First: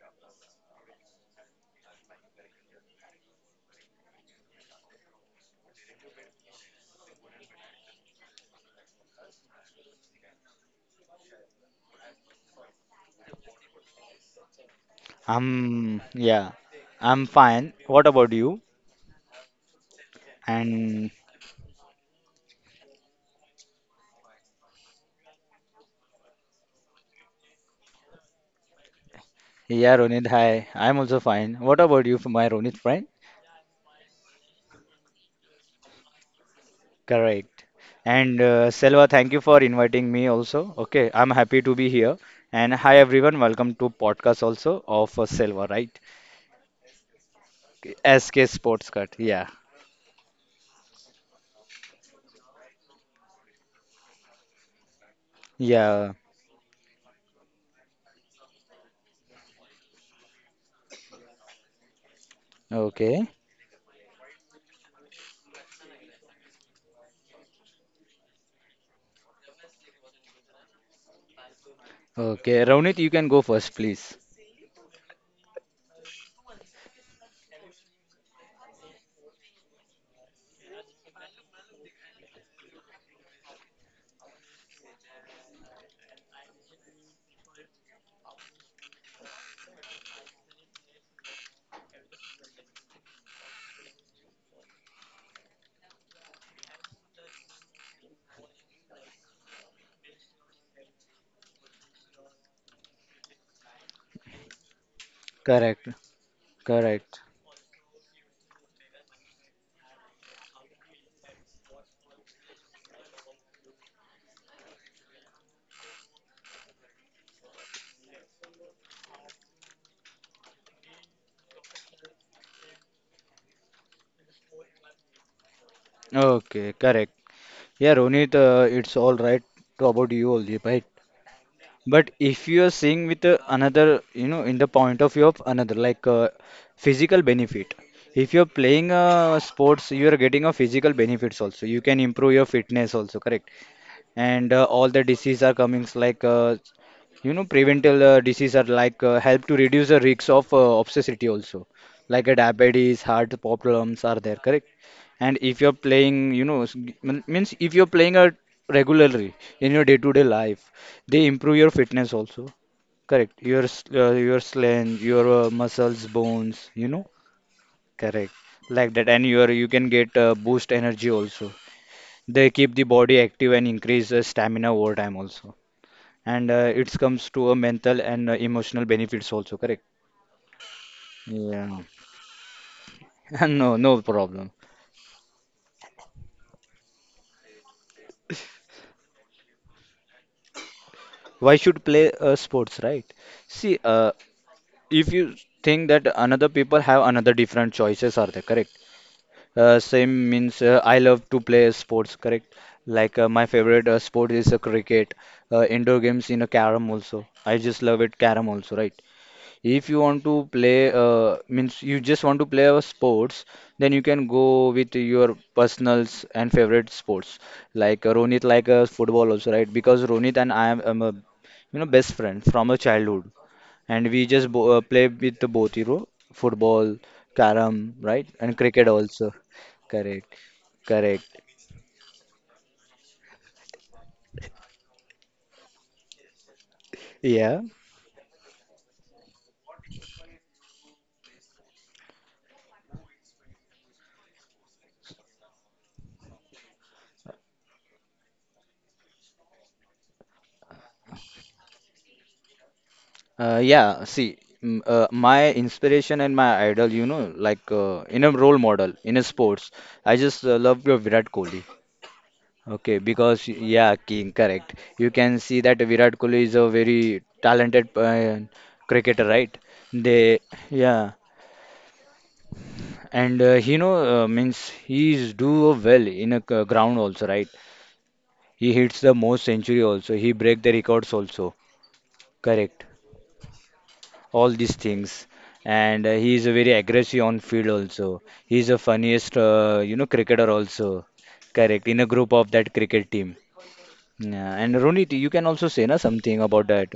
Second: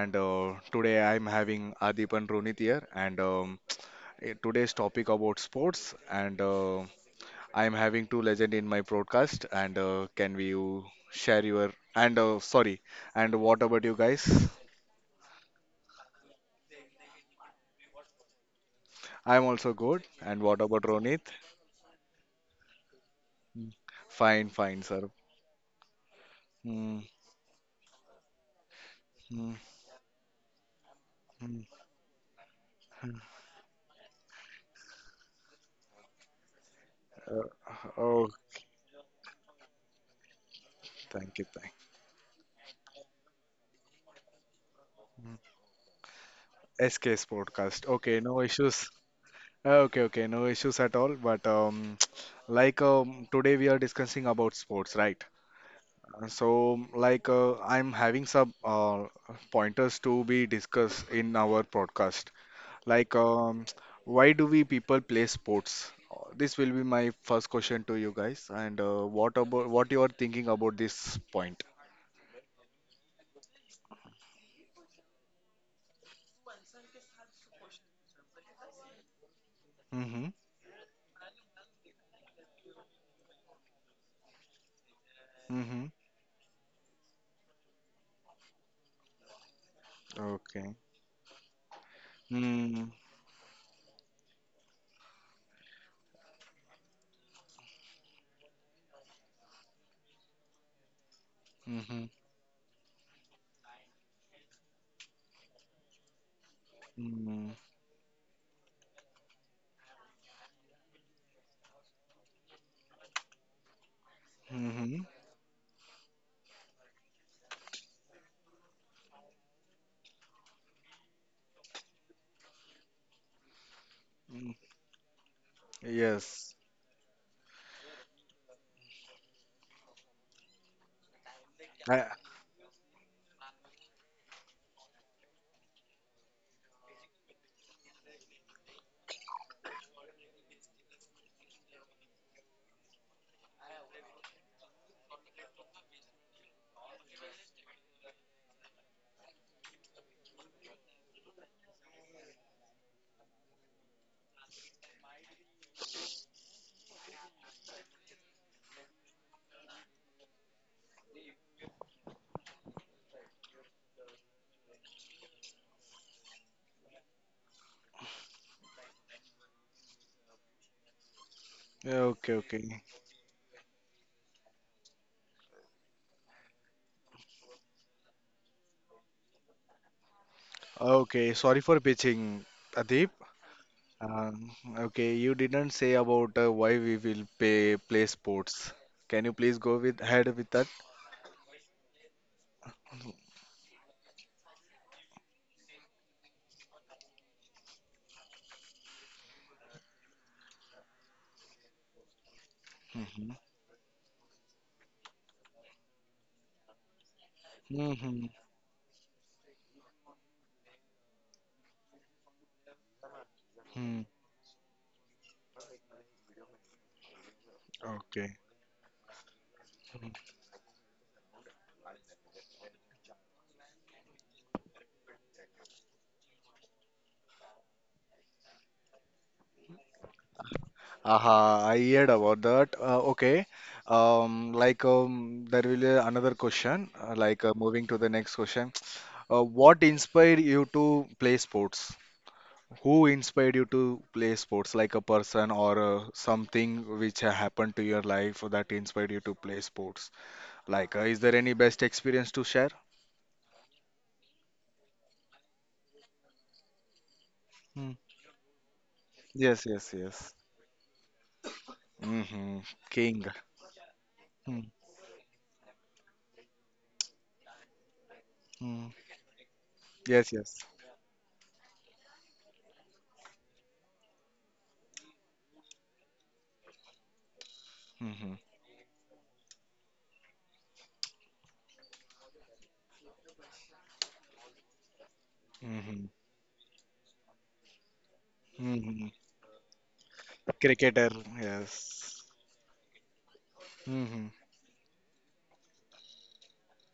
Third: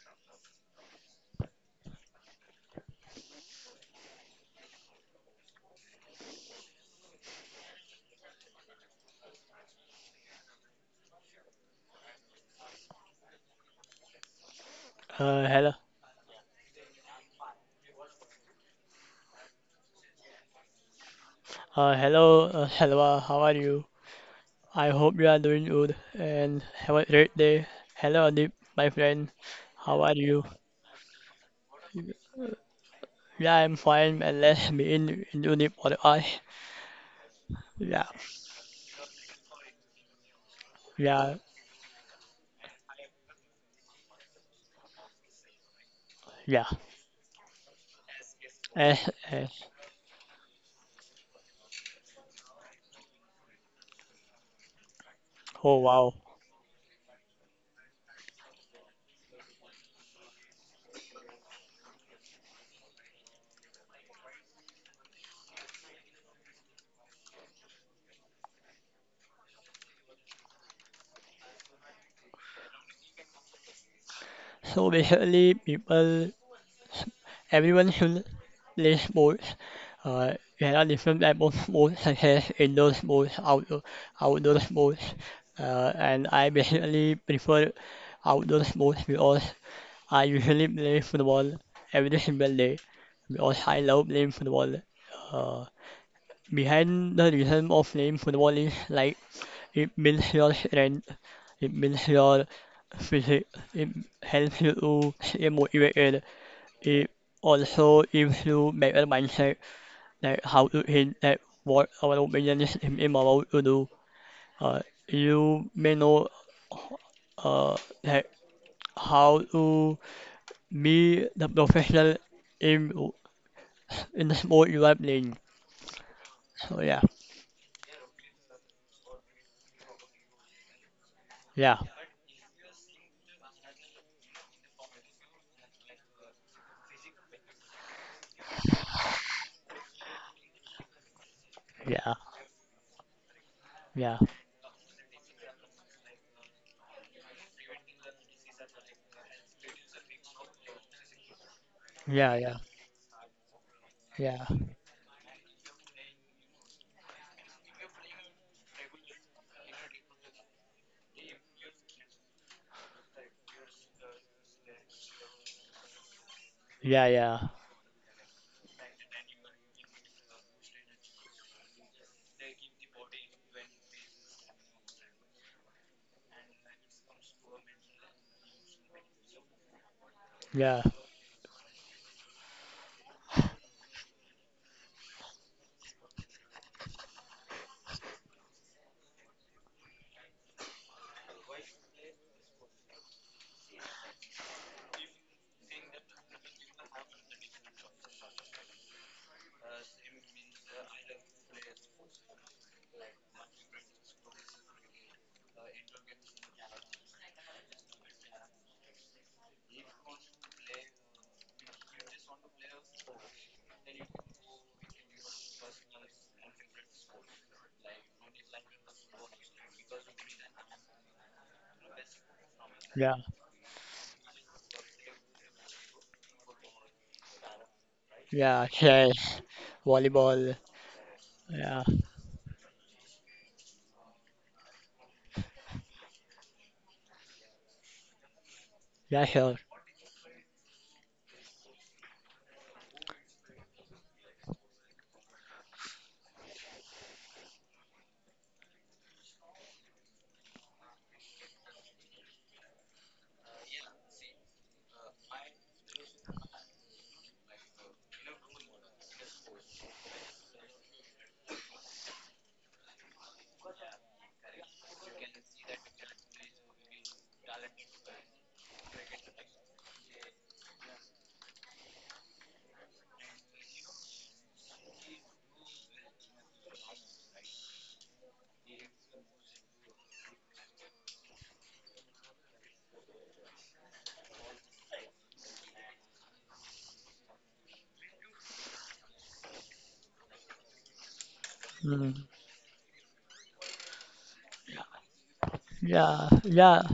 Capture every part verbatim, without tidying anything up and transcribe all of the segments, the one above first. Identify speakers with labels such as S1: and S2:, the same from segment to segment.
S1: and uh, today I'm having Adip and Ronit here, and um, eh, today's topic about sports, and uh, I'm having two legend in my podcast, and uh, can we you share your and uh, sorry, and what about you guys?
S2: Uh, hello,
S3: I'm yeah, I'm fine. What about you?
S1: I'm also good, and what about
S3: And
S1: Ronit?
S2: uh, hello, uh, hello, uh, how are
S1: Hmm.
S2: you?
S1: Fine, fine,
S2: I
S1: sir.
S2: hope you are doing good and have
S1: Hmm,
S2: a great day. Hello, Adip, my friend,
S1: hmm,
S3: yeah,
S2: how are
S3: Ronit,
S2: you?
S3: hi. I'm also fine.
S1: hmm,
S3: What about you, my Ronit friend?
S1: hmm.
S2: Yeah, I'm fine, and let's be in, in unit for the eye.
S3: Correct.
S1: Uh,
S2: Yeah,
S1: oh,
S3: And uh, Selva, thank you for inviting me also. Okay, I'm
S2: yeah,
S1: thank you,
S3: happy
S1: thank.
S3: to be here. And hi everyone, welcome to podcast also of uh,
S1: you.
S3: Selva, right?
S2: yeah.
S1: S K's podcast. Okay, no
S3: S K Sports
S1: issues.
S2: Eh,
S3: Cut. Yeah.
S2: eh.
S1: Okay, okay, no issues at all. But um, like um, today we are discussing about sports, right?
S2: Oh,
S3: Yeah.
S2: wow.
S1: Uh, So like uh, I'm having some uh, pointers to be discussed in our podcast. Like
S3: Okay.
S1: um, why do we people play sports? Uh, This will be my first question to you guys. And uh, what about what you are thinking about this point?
S3: Okay. Ronit, you can go first, please.
S2: So basically, people, everyone should these sports.
S1: Mm-hmm.
S2: Uh, there are different types of sports such as indoor sports, outdoor, outdoor sports,
S1: Mm-hmm.
S2: uh, and I basically prefer outdoor sports because I usually
S1: Okay.
S2: play football every single day
S1: Mm-hmm.
S2: because I love playing football. Uh, Behind the reason of playing football is like it builds your strength, it
S1: Mm-hmm.
S2: builds your physique, it helps you to stay
S3: Correct.
S2: motivated, it
S3: Correct.
S1: Mm-hmm.
S2: also gives you better mindset like how to hint at what our opinion is im- immoral to do. Uh,
S1: Mm-hmm,
S2: you may know uh, like how to be the professional in in the
S1: mm-hmm.
S2: sport you are playing.
S1: Yes.
S3: Okay.
S2: So yeah,
S3: Correct. Yeah, Ronit, uh, it's all right. To about you only, right?
S2: yeah,
S1: I,
S3: But if you are seeing with uh, another, you know, in the point of view of another, like uh, physical benefit. If you're playing uh, sports, you are getting a physical benefits also. You can
S2: yeah,
S3: improve your fitness also, correct?
S2: yeah,
S3: And uh, all the diseases are coming, like uh, you know prevental uh, disease are like uh, help to reduce the risks of uh, obesity also, like
S2: yeah,
S3: uh,
S2: yeah,
S3: diabetes heart problems are there,
S2: yeah,
S3: correct? And if you're playing, you know, s- g- mean- means if you're playing a regularly in your day-to-day life, they improve your fitness also, correct. Your s- uh, your strength, your uh, muscles, bones, you know,
S2: yeah, yeah,
S3: correct, like that. And your, you can get uh, boost energy also.
S1: okay,
S3: They keep
S1: okay.
S3: the body active and increase uh, stamina over time also. And uh, it comes to a mental and uh, emotional benefits also, correct?
S2: yeah,
S1: Okay, sorry for
S3: Yeah.
S1: pitching, Adib.
S3: No, no
S1: Um,
S3: problem.
S1: okay, you didn't say about uh, why we will pay play sports. Can you please go with ahead with that?
S3: Why should play uh, sports, right? See, uh, if you think that another people have another different choices, are they correct? Uh, same means uh, I love to play sports, correct? Like uh,
S1: Hmm,
S3: my favorite uh, sport is uh, cricket, uh, indoor games in a carom also. I just love it,
S1: hmm,
S3: carom also, right? If you want to play, uh, means you just want to play a sports, then
S1: hmm.
S3: you can go with your personals and favorite sports. Like uh,
S1: Okay.
S3: Ronit, like uh, football also, right? Because Ronit and I am, am a, you know, best friend from a
S2: yeah,
S3: childhood, and we just bo uh, play with the both, you know, football, carom, right, and
S2: yeah,
S3: cricket also.
S2: chess,
S3: Correct,
S2: volleyball,
S3: correct.
S1: Aha, I
S2: yeah,
S1: heard about that. Uh, okay. Um, like um, there will be another question. Uh, like uh,
S3: Yeah.
S1: moving to the next question.
S2: yeah,
S1: Uh,
S2: sure.
S1: what inspired you to play sports? Who inspired you to play sports, like a person or uh, something which ha- happened to your life that inspired you to play sports? Like, uh, is there any best experience to share?
S3: Uh, yeah, see, m- uh, my inspiration and my idol, you know, like
S1: Hmm.
S3: uh, in a role model in a
S1: Yes,
S3: sports,
S1: yes,
S3: I
S1: yes.
S3: just uh, love your Virat Kohli.
S1: Hmm.
S3: Okay,
S1: King.
S3: because yeah, King,
S1: Hmm.
S3: correct. You can see that Virat Kohli is a very talented uh,
S1: Hmm.
S3: cricketer, right?
S1: Yes,
S3: They,
S1: yes.
S3: yeah, and uh, he know uh, means he's do well in a c- ground also, right?
S1: Hmm.
S3: He hits the most century also. He break the records also, correct? All these things. And
S1: Hmm.
S3: uh, he is a very aggressive on field also. He is the
S1: Hmm.
S3: funniest, uh, you know, cricketer also.
S1: Cricketer.
S3: Correct, in a
S2: Mm.
S1: Yes.
S3: group of that cricket team.
S1: Hmm.
S3: Yeah. And Ronit, you can also say na,
S2: Yeah,
S3: something about
S2: yeah.
S3: that.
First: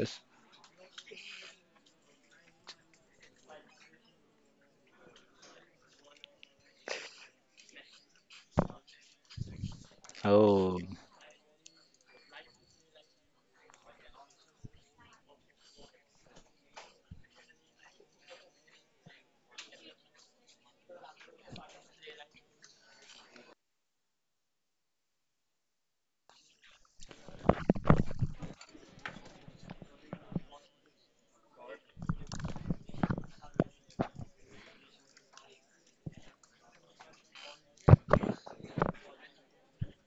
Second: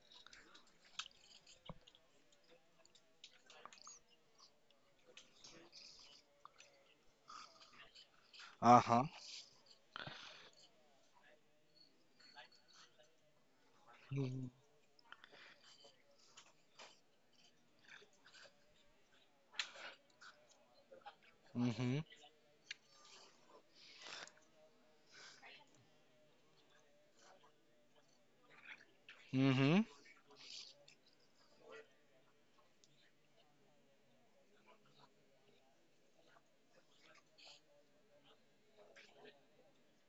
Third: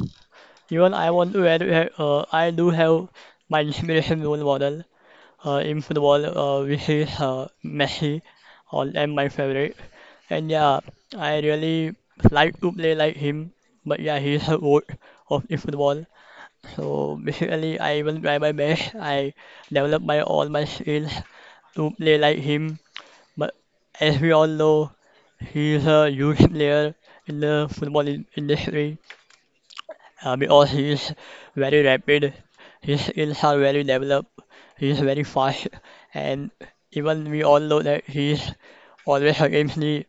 S2: Even I want to add, uh, I do have my limitation role model. Uh, in football, uh, we have uh, Messi, all
S1: Uh-huh.
S2: time my favorite. And yeah,
S3: Oh,
S2: I really like to play like him. But yeah,
S1: Hmm.
S2: he's a goat of the football. So basically, I will try my best. I develop my all my skills to
S1: Hmm.
S2: play like him. But as we all know, he's a huge player in the football in- industry
S1: Hmm.
S2: uh, because he is very rapid, his skills are very developed, he is very fast, and even we all know that he is always against the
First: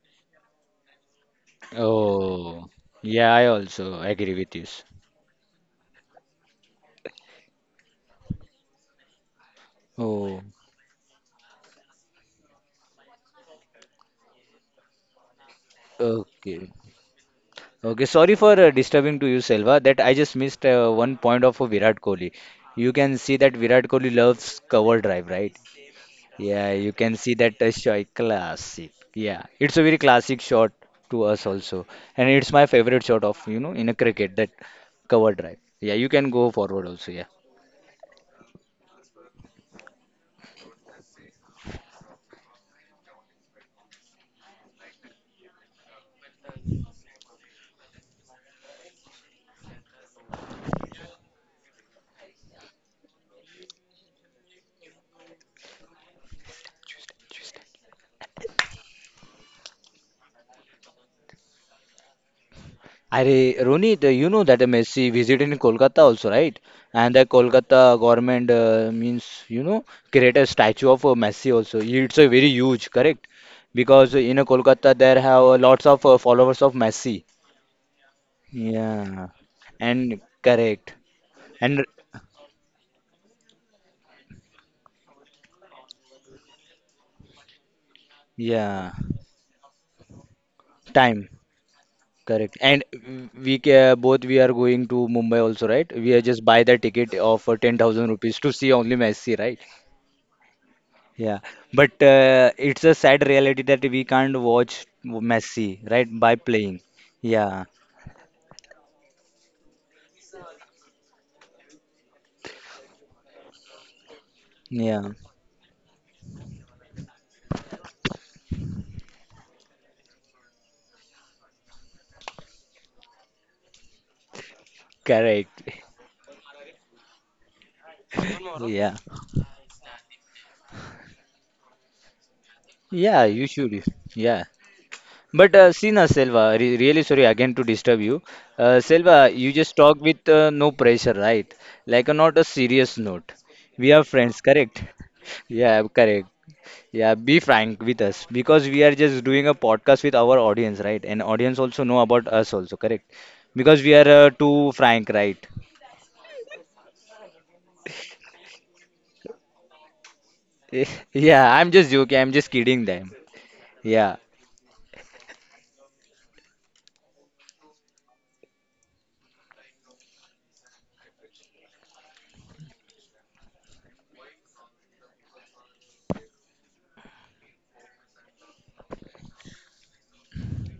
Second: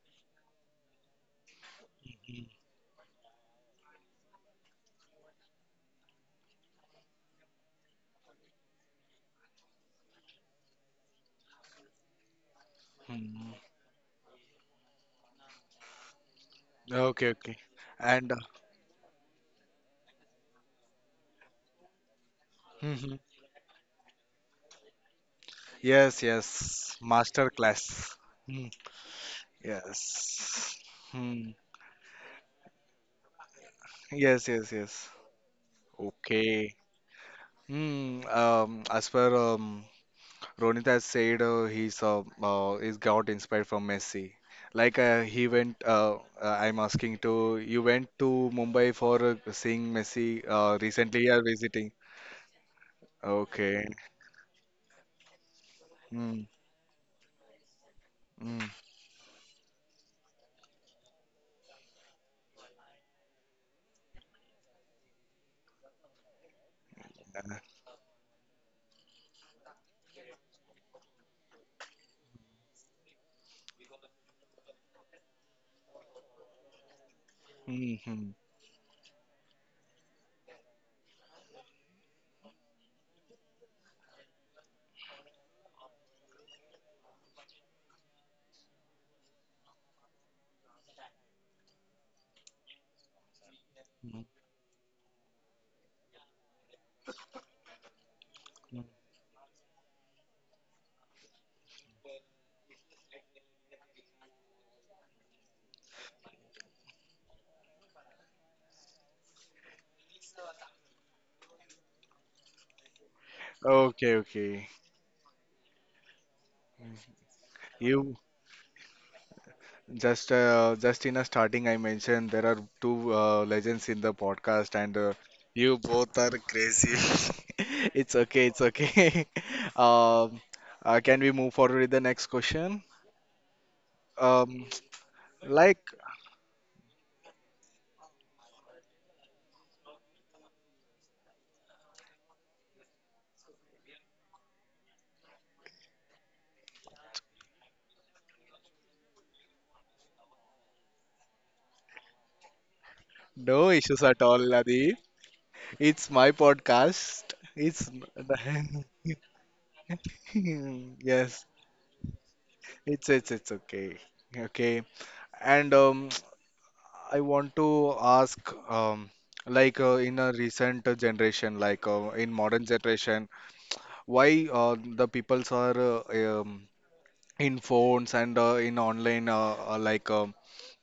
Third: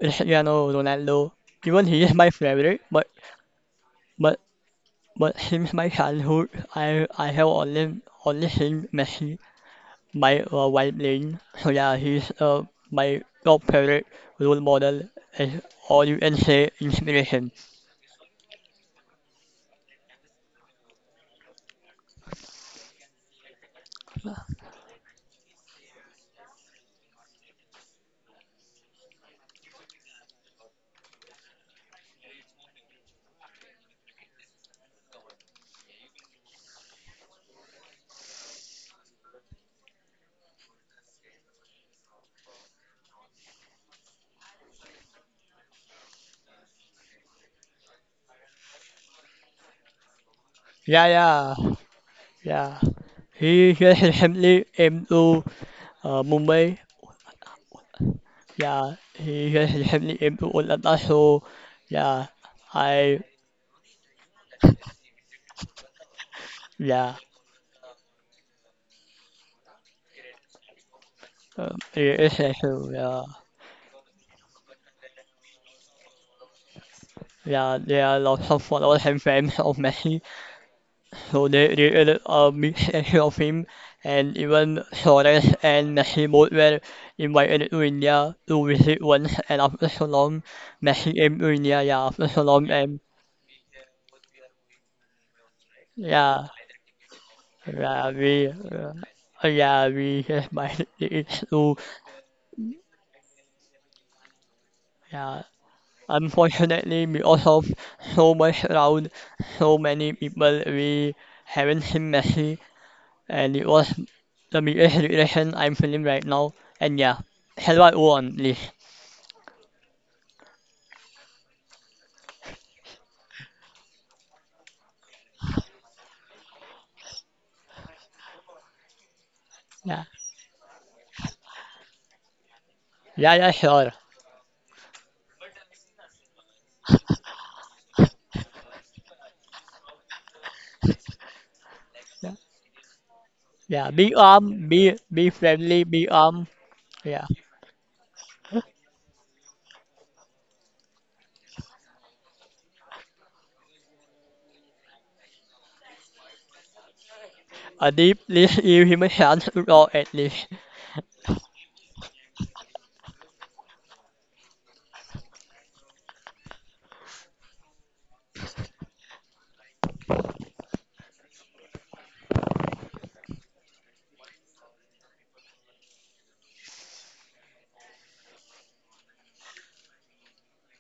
S2: Cristiano Ronaldo. Even he is my
S3: oh,
S2: favorite, but
S3: yeah, I also agree
S2: but
S3: with this.
S2: but since my childhood, I I have only only seen Messi my
S3: Oh,
S2: uh, while playing. So yeah, he's uh, my
S1: Hmm.
S2: top favorite role model, and all you can say
S3: okay.
S1: Okay,
S2: inspiration.
S1: okay.
S3: Okay,
S1: And
S3: sorry
S1: uh,
S3: for uh, disturbing to you, Selva, that I just missed uh, one point of uh, Virat Kohli. You
S1: hmm.
S3: can see that Virat Kohli loves cover drive, right?
S1: Yes,
S3: Yeah, you
S1: yes,
S3: can see
S1: master
S3: that touch joy
S1: class.
S3: classic. Yeah, it's a very classic shot
S1: Yes.
S3: to us
S1: Hmm.
S3: also, and it's my favorite shot of, you know, in a cricket,
S1: Yes,
S3: that
S1: yes, yes.
S3: cover drive. Yeah, you can go
S1: Okay.
S3: forward also. Yeah.
S1: Hmm. Um, as per um, Ronit has said, uh, he's uh, uh, he's got inspired from Messi. Like uh, he went. Uh, uh, I'm asking to you went to Mumbai for uh, seeing Messi uh,
S2: Yeah,
S1: recently. You are
S2: yeah,
S1: visiting.
S2: yeah. He
S1: Okay.
S2: just recently came to uh,
S1: Hmm.
S2: Mumbai.
S1: Hmm.
S2: Yeah, he just recently came to Kolkata. So yeah, I
S3: Arey, Ronit, uh, you know that uh, Messi visited in Kolkata also, right? And
S2: yeah,
S3: the
S1: Uh,
S3: Kolkata government uh, means, you know, create a statue of uh, Messi also.
S2: um,
S3: It's
S2: it
S3: a
S2: is
S3: very
S2: a
S3: huge,
S2: show.
S3: correct?
S2: Yeah,
S3: Because in uh, Kolkata there have uh, lots of uh, followers of Messi.
S2: yeah,
S1: hmm.
S2: there are
S1: Hmm,
S2: lots of followers and
S3: Yeah.
S2: fans of
S3: And
S2: Messi.
S3: correct.
S2: So they
S3: And
S2: created a mixed section of him, and even Suarez and Messi both were invited to India to
S3: yeah.
S2: visit once. And after so long, Messi
S3: Time,
S2: came to India. Yeah, after so
S3: correct.
S2: long,
S3: And
S2: and
S3: w- we ca
S1: hmm,
S3: both we are going to Mumbai also, right? We are just
S2: yeah.
S3: buy the ticket of uh, ten thousand rupees
S2: Ravi,
S3: to see
S1: hmm.
S2: uh,
S3: only Messi, right?
S2: Ravi is my city
S3: Yeah.
S2: too.
S3: But uh, it's a sad reality that we can't watch
S2: Yeah.
S3: Messi, right? By playing.
S2: Unfortunately, because
S3: Yeah.
S2: of so much crowd, so many people, we haven't seen Messi, and it was
S1: Okay,
S2: the
S1: okay.
S2: biggest
S3: Yeah.
S2: regression I'm feeling right now. And yeah, help us
S1: You
S2: on please.
S1: Just uh, just in a starting, I mentioned there are two uh, legends in the podcast, and uh,
S3: Correct.
S1: you both are crazy. It's okay, it's
S3: Yeah.
S1: okay.
S2: Yeah,
S1: Um, uh, can we move forward with the next question?
S3: Yeah,
S2: yeah,
S3: you
S2: yeah,
S3: should.
S2: sure.
S3: Yeah.
S1: Um,
S3: But uh,
S1: like
S3: see now, Selva, re really sorry again to disturb you. Uh, Selva, you just talk with uh, no pressure, right? Like uh,
S2: Yeah,
S3: not a serious note. We
S2: yeah.
S3: are
S2: Be
S3: friends,
S2: calm,
S3: correct?
S2: be be
S3: Yeah,
S2: friendly, be
S3: correct.
S2: calm.
S3: Yeah,
S2: Yeah,
S3: be frank with us because we are just doing a podcast with our audience, right? And audience also know about us also, correct?
S1: no
S3: Because we
S1: issues
S3: are
S1: at
S3: uh,
S1: all,
S3: too
S1: Nadi.
S3: frank, right?
S1: It's my podcast. It's
S2: a deep please give him a chance to go at least.
S3: Eh,
S1: yes,
S3: yeah, I'm just joking. I'm just kidding
S1: it's
S3: them.
S1: it's it's okay,
S3: Yeah.
S1: okay. And um, I want to ask, um, like uh, in a recent generation, like uh, in modern generation, why uh, the peoples are uh, um, in phones and uh, in online, uh, uh, like um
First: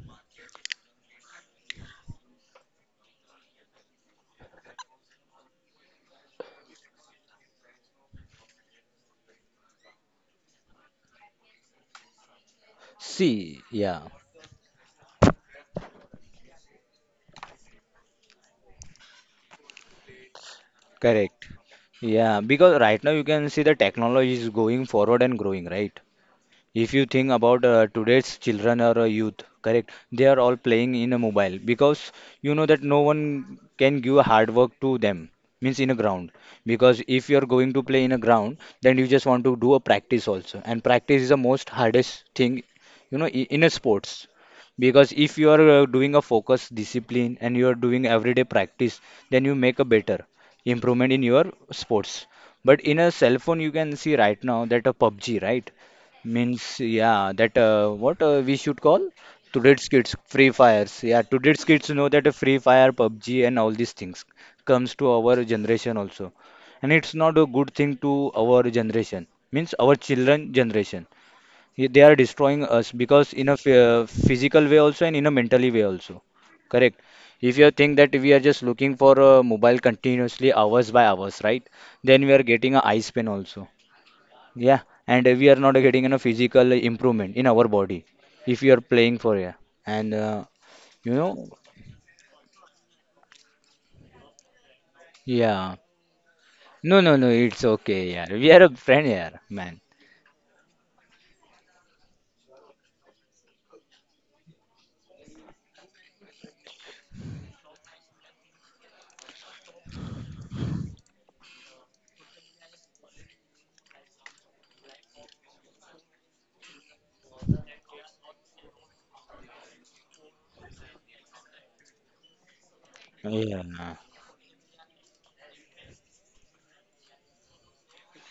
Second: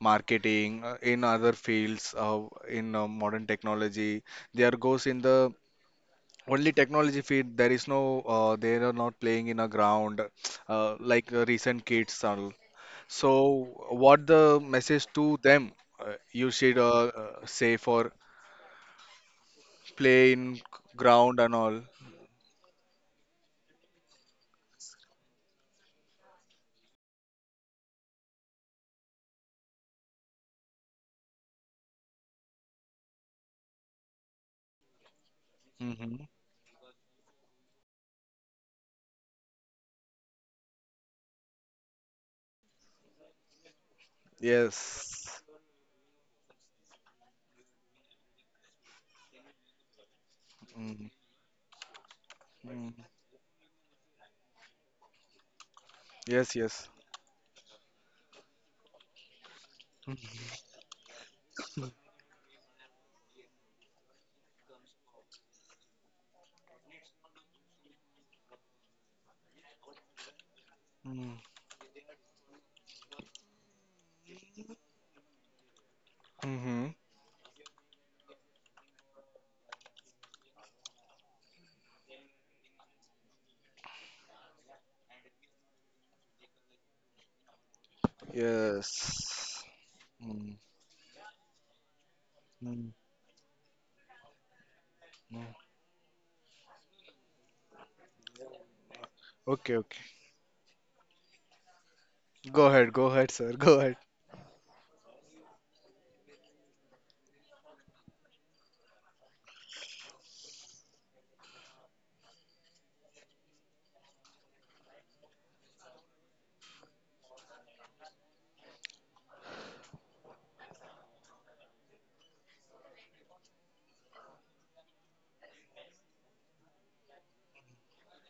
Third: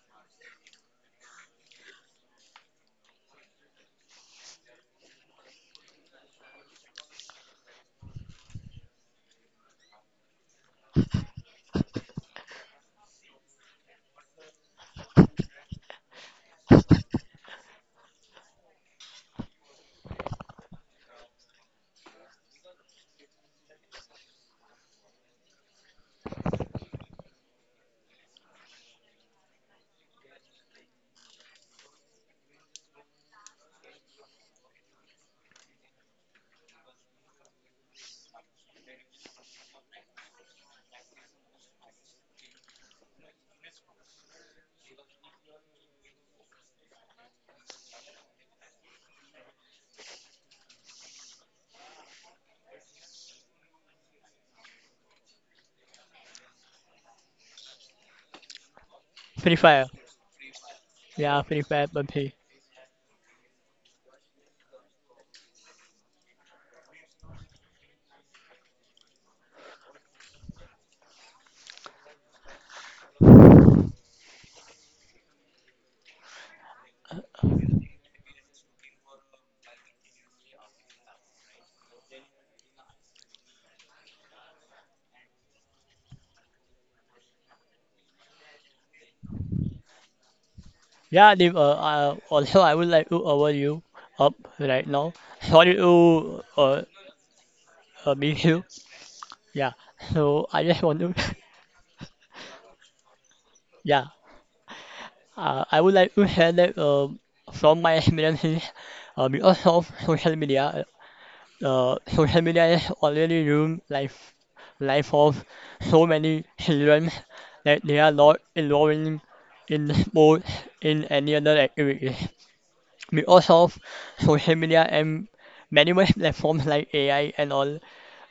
S1: marketing, uh, in other fields, uh, in uh, modern technology, there goes in the only technology field. There is no, uh, they are not playing in a ground, uh, like uh, recent kids are.
S3: See,
S1: So,
S3: yeah,
S1: what the message to them uh, you should uh, uh, say for play in g- ground
S3: correct.
S1: and all?
S3: Yeah, because right now you can see the technology is going forward and growing, right? If you think about uh, today's children or uh, youth, correct, they are all playing in a mobile because you know that no one can give hard work to them, means in a
S1: Hmm.
S3: ground. Because if you are going to play in a ground, then you just want to do a practice also, and practice is the most hardest thing, you know, i- in a sports. Because if
S1: Yes.
S3: you are uh, doing a focus, discipline, and you are doing everyday practice, then you make a better
S1: Mm.
S3: improvement in your sports. But
S1: Mm.
S3: in a cell phone, you can see right now that a PUBG, right?
S1: Yes,
S3: Means,
S1: yes.
S3: yeah, that uh, what uh, we should call
S2: Free fire.
S3: today's kids free fires. Yeah,
S2: Yeah, free
S3: today's
S2: fire,
S3: kids
S2: but
S3: know that a free fire, PUBG, and all these things comes to our generation also, and it's not a good thing to our generation. Means our children generation,
S1: Mm.
S3: Ye- they are destroying us because in a phy- uh, physical way also and in a mentally way also.
S1: Hmm.
S3: Correct. If you think that we are just looking for a mobile continuously hours by hours, right? Then we are getting a eye pain also. Yeah, and we are not getting, you know, physical improvement in our body if you are playing for yeah.
S1: Yes.
S3: And uh,
S1: Mm.
S3: you know,
S2: yeah, Deep, uh, uh, also I would
S1: Mm,
S2: like to offer you up right now.
S1: mm.
S2: Sorry
S3: yeah,
S2: to uh,
S3: no, no, no, it's okay.
S2: uh,
S3: Yeah,
S2: meet
S3: we are
S2: you.
S3: a friend here,
S2: Yeah,
S1: Okay,
S3: man.
S1: okay.
S2: so I just want to,
S1: Go ahead, go ahead, sir. Go ahead.
S2: yeah, uh, I would like to share that um from my experiences uh, because of social media. Uh, social media is already ruined life, life of so many children that they are not involving in sports in any other activities. We
S3: Yeah,
S2: also have social media and many more platforms like A I and all.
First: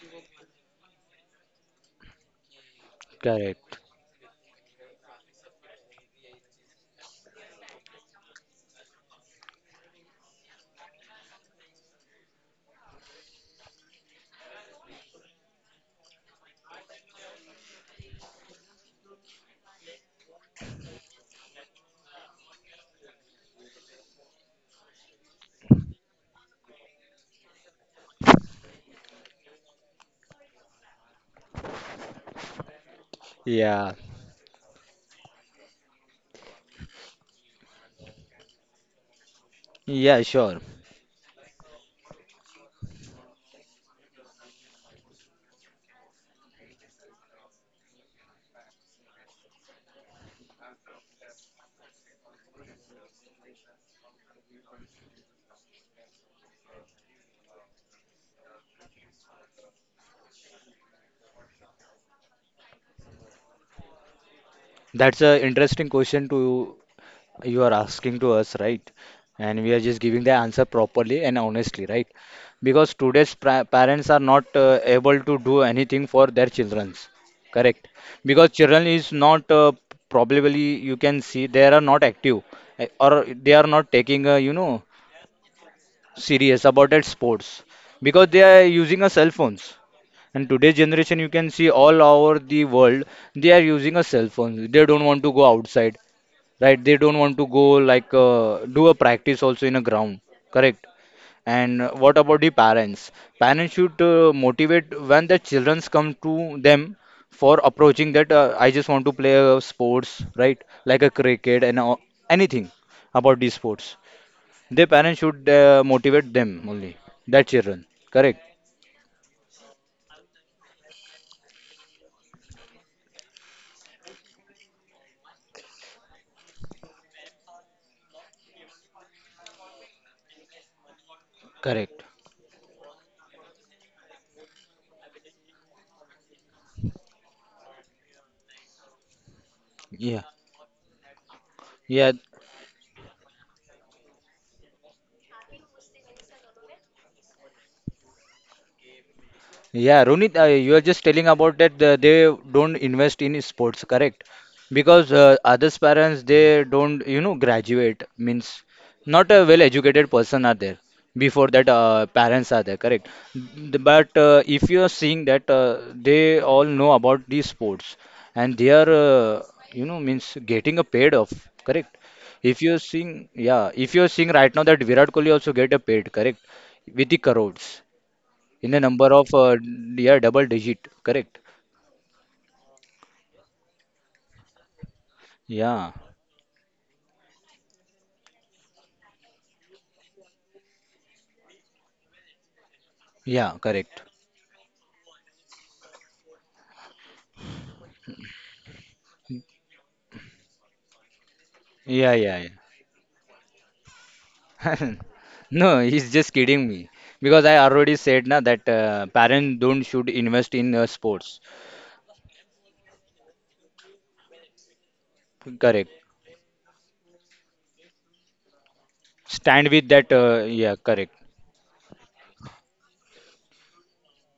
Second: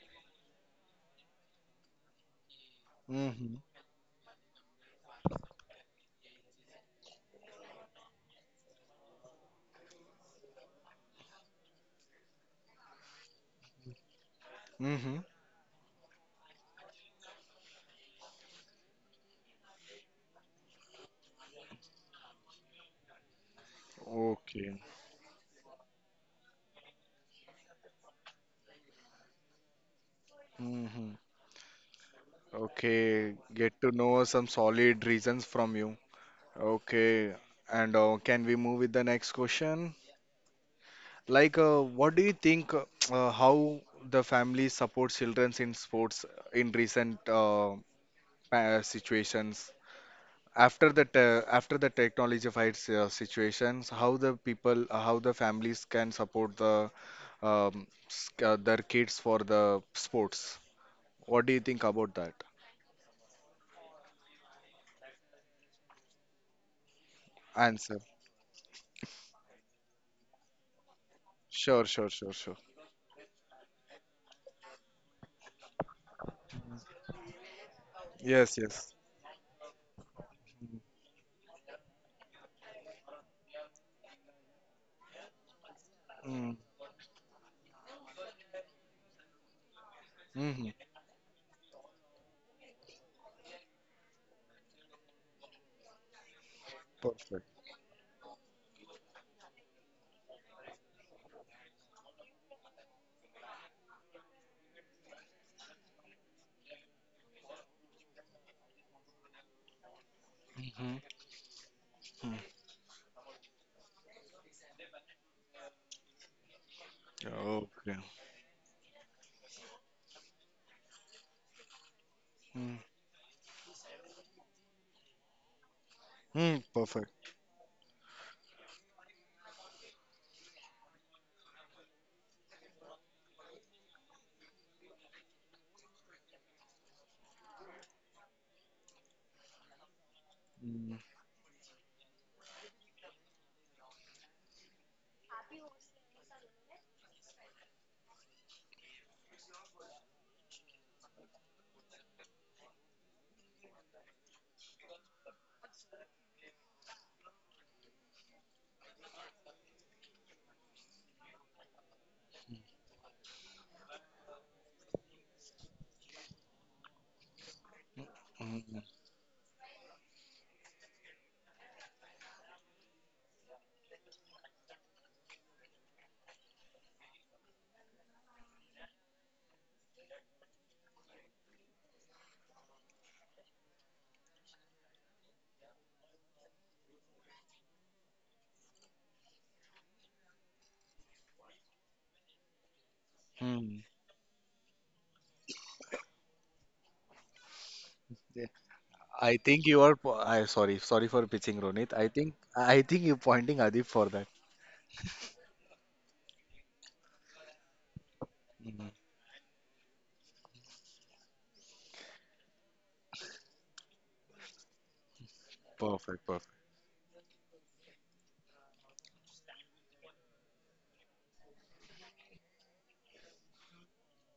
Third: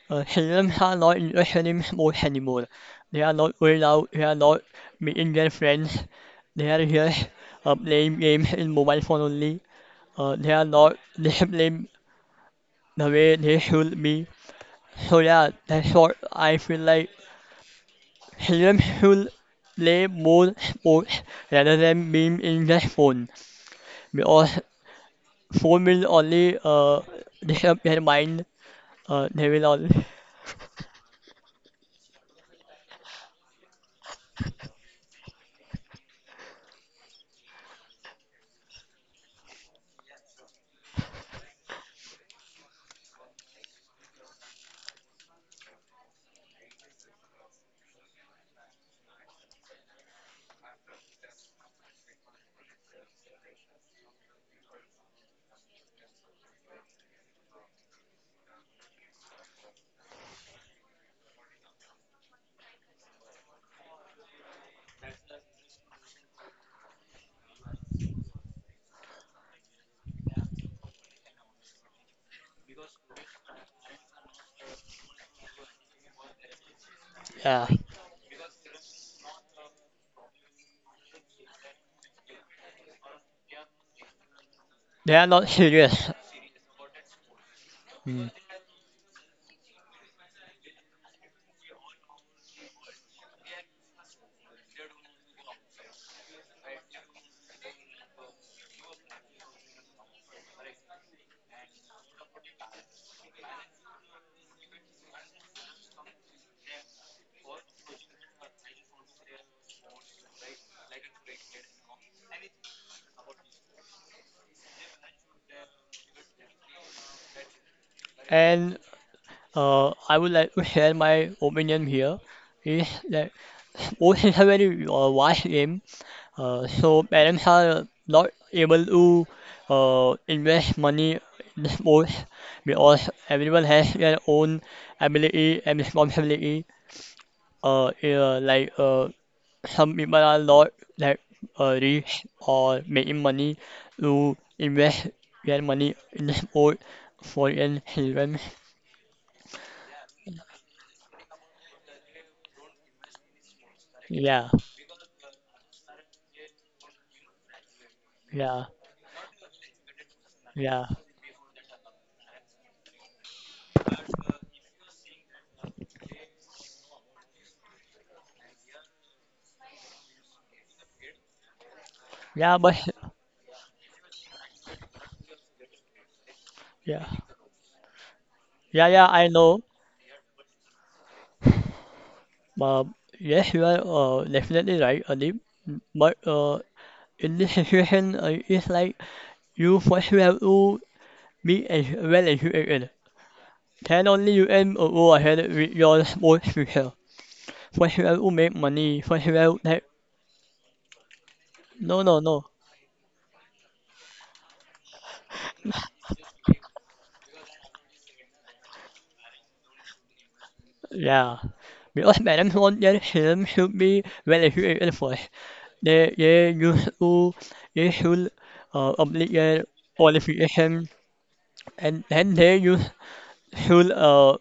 S2: Uh, children are not interested in sports anymore. They are not
S1: Mm-hmm.
S3: correct.
S2: going out, they are not meeting their friends. They are just uh, playing games in mobile phone only. Uh, they are not disciplined the way they should be. So
S1: Mm-hmm.
S2: yeah, that's what I feel like children should play more sports rather than being in their phone because
S1: Okay.
S2: phone will only uh disturb their mind uh, they will not.
S1: Mm-hmm. Okay. Get to
S3: Yeah,
S1: know some solid reasons from you. Okay. And uh, can we move with the next question?
S3: yeah, sure.
S1: Like, uh, what do you think uh, how the family supports children in sports in recent uh, pa- situations? After the te- after the technology fights uh, situations, how the people, uh, how the families can support the um, s- uh, their kids for the sports? What do you think about that?
S3: That's a interesting question to you are
S1: Answer.
S3: asking to us, right? And we are just giving the answer properly and honestly,
S1: Sure,
S3: right?
S1: sure, sure, sure.
S3: Because today's pra- parents are not uh, able to do anything for their childrens,
S2: Yeah,
S3: correct? Because
S1: Yes,
S3: children
S1: yes.
S3: is not uh, probably you can see they are not active, eh, or they are not taking, uh, you know,
S2: they are not serious.
S1: Mm.
S3: serious about their sports
S2: Mm.
S3: because they are using a cell phones. And
S1: Hmm.
S3: today's generation, you can see all over the world, they are using a cell phone. They don't want to go outside, right, they don't want
S1: Perfect.
S3: to go like uh, do a practice also in a ground, correct. And uh, what about the parents? Parents should uh, motivate when the childrens come to them for approaching that, uh, I just want to play uh, sports, right,
S1: Mm-hmm.
S3: like a cricket and uh, anything about these sports. The parents should uh, motivate them only, that children,
S1: Okay.
S3: correct.
S2: And uh, I would like to share my opinion here
S1: Mm.
S2: is that sports is a very uh, vast game,
S1: Mm.
S2: uh, so
S1: Perfect.
S2: parents are not able to uh, invest money in
S3: Correct.
S2: sports because everyone has their own ability and responsibility, uh, yeah, like uh, help me
S3: Yeah.
S2: a lot,
S1: Mm.
S2: like uh,
S3: Yeah.
S2: rich or making money to invest their money in sport for young children.
S3: Yeah, Ronit, uh, you are just telling about that uh, they don't invest in sports, correct?
S2: Yeah,
S3: Because uh, others parents they don't, you know, graduate means
S2: yeah,
S3: not a well-educated person are there
S2: yeah,
S3: before that uh, parents are there, correct? The- But uh, if you are seeing that uh, they all know about these sports and they
S1: Mm.
S3: are, uh, you know, means getting a paid off, correct?
S2: yeah,
S3: If
S2: but
S3: you're seeing, yeah, if you're seeing right now that Virat Kohli also get a paid, correct?
S2: yeah,
S3: With the crores in a
S2: yeah, yeah,
S3: number
S2: I
S3: of uh,
S2: know.
S3: yeah, double digit, correct.
S2: But yes, you are uh, definitely right, Adib.
S3: Yeah,
S2: But uh, in this situation, uh, it's like you first have to be as well educated.
S3: yeah,
S1: Mm.
S3: correct.
S2: Then only you can uh, go ahead with your sports future. First you have to
S1: Yeah,
S2: make money. First you
S1: I
S2: have to
S1: think
S2: like,
S1: you are. po- I sorry, sorry for pitching, Ronit.
S2: no,
S1: I
S3: Yeah,
S2: no,
S1: think
S2: no.
S3: yeah,
S1: I think you're pointing Adib for that.
S3: yeah. No, he's just kidding me because I already said na that
S1: Mhm.
S3: uh, parents don't should invest in uh, sports,
S2: Yeah. Because parents want their children should be well educated first.
S3: correct.
S2: They
S1: Perfect, perfect.
S2: they used to they should uh, complete their
S3: Stand with that, uh, yeah,
S2: qualification
S3: correct.
S2: and then they used should uh